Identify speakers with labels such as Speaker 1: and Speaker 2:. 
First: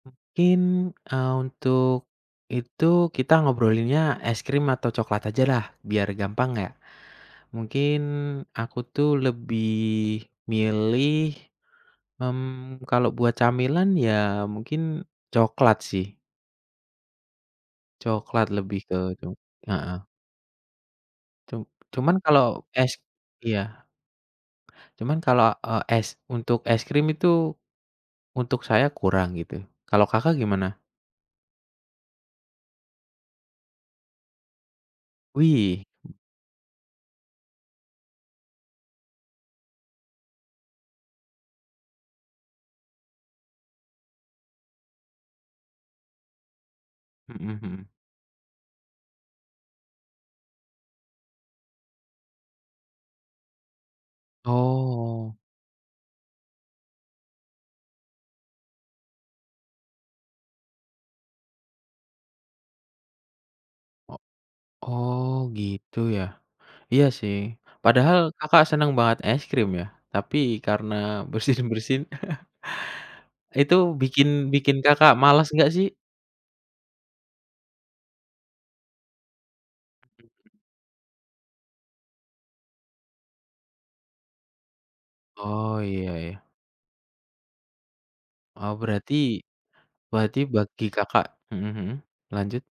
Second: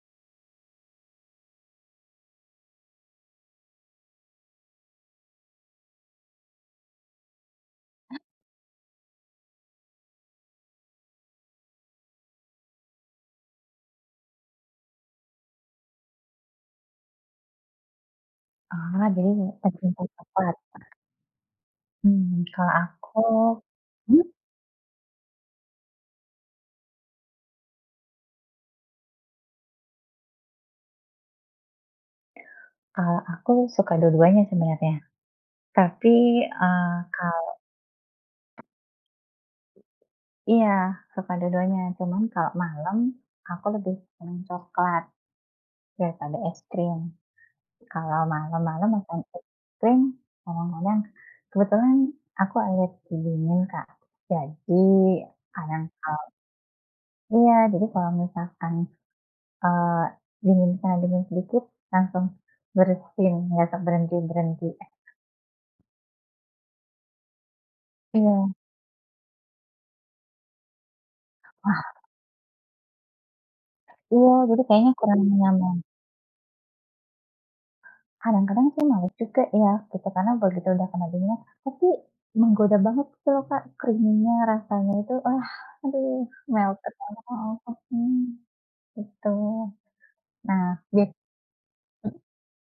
Speaker 1: Mungkin, eee, untuk itu, kita ngobrolinnya es krim atau coklat ajalah, biar gampang yak. Mungkin
Speaker 2: E
Speaker 1: aku tuh lebih milih, mmm, kalau buat camilan, ya mungkin coklat sih. Coklat lebih ke
Speaker 2: Ah,
Speaker 1: cu heeh.
Speaker 2: [unintelligible]
Speaker 1: Cum cuman
Speaker 2: Mmm,
Speaker 1: kalau,
Speaker 2: kalau
Speaker 1: es
Speaker 2: aku
Speaker 1: iya.
Speaker 2: hmm.
Speaker 1: Cuman kalau, eee, es untuk es krim itu, untuk saya kurang gitu, kalo Kakak, gimana?
Speaker 2: Eee, aku suka dua-duanya sebenarnya.
Speaker 1: Wih.
Speaker 2: Tapi eee, kalau Iya, suka dua-duanya, cuman kalau malam, aku lebih seneng coklat, daripada es krim.
Speaker 1: Mhm mhm.
Speaker 2: Kalau malam-malam makan es krim, kadang-kadang kebetulan aku alergi dingin Kak, jadi
Speaker 1: Oh.
Speaker 2: kadang kalau iya jadi kalau misalkan eee, dingin kalau dingin sedikit langsung bersin, enggak
Speaker 1: O
Speaker 2: berhenti-berhenti.
Speaker 1: oh gitu ya, iya sih padahal
Speaker 2: Iya.
Speaker 1: Kakak, seneng banget es krim ya, tapi karena
Speaker 2: Ah.
Speaker 1: bersin-bersin, itu bikin
Speaker 2: Iya, jadi
Speaker 1: bikin
Speaker 2: kayaknya
Speaker 1: Kakak,
Speaker 2: kurang
Speaker 1: malas enggak
Speaker 2: nyaman.
Speaker 1: sih?
Speaker 2: Kadang-kadang sih males juga ya, gitu. Karena
Speaker 1: [unintelligible]
Speaker 2: begitu udah kena dinginnya tapi menggoda banget gitu lho Kak, creamy-nya, rasanya itu, ah
Speaker 1: Oh, iya
Speaker 2: aduh
Speaker 1: ya.
Speaker 2: melted, enak banget nih,
Speaker 1: Oh berarti
Speaker 2: gitu.
Speaker 1: berarti
Speaker 2: Nah,
Speaker 1: bagi
Speaker 2: bit
Speaker 1: Kakak, mhm mhm,
Speaker 2: hmm.
Speaker 1: lanjut.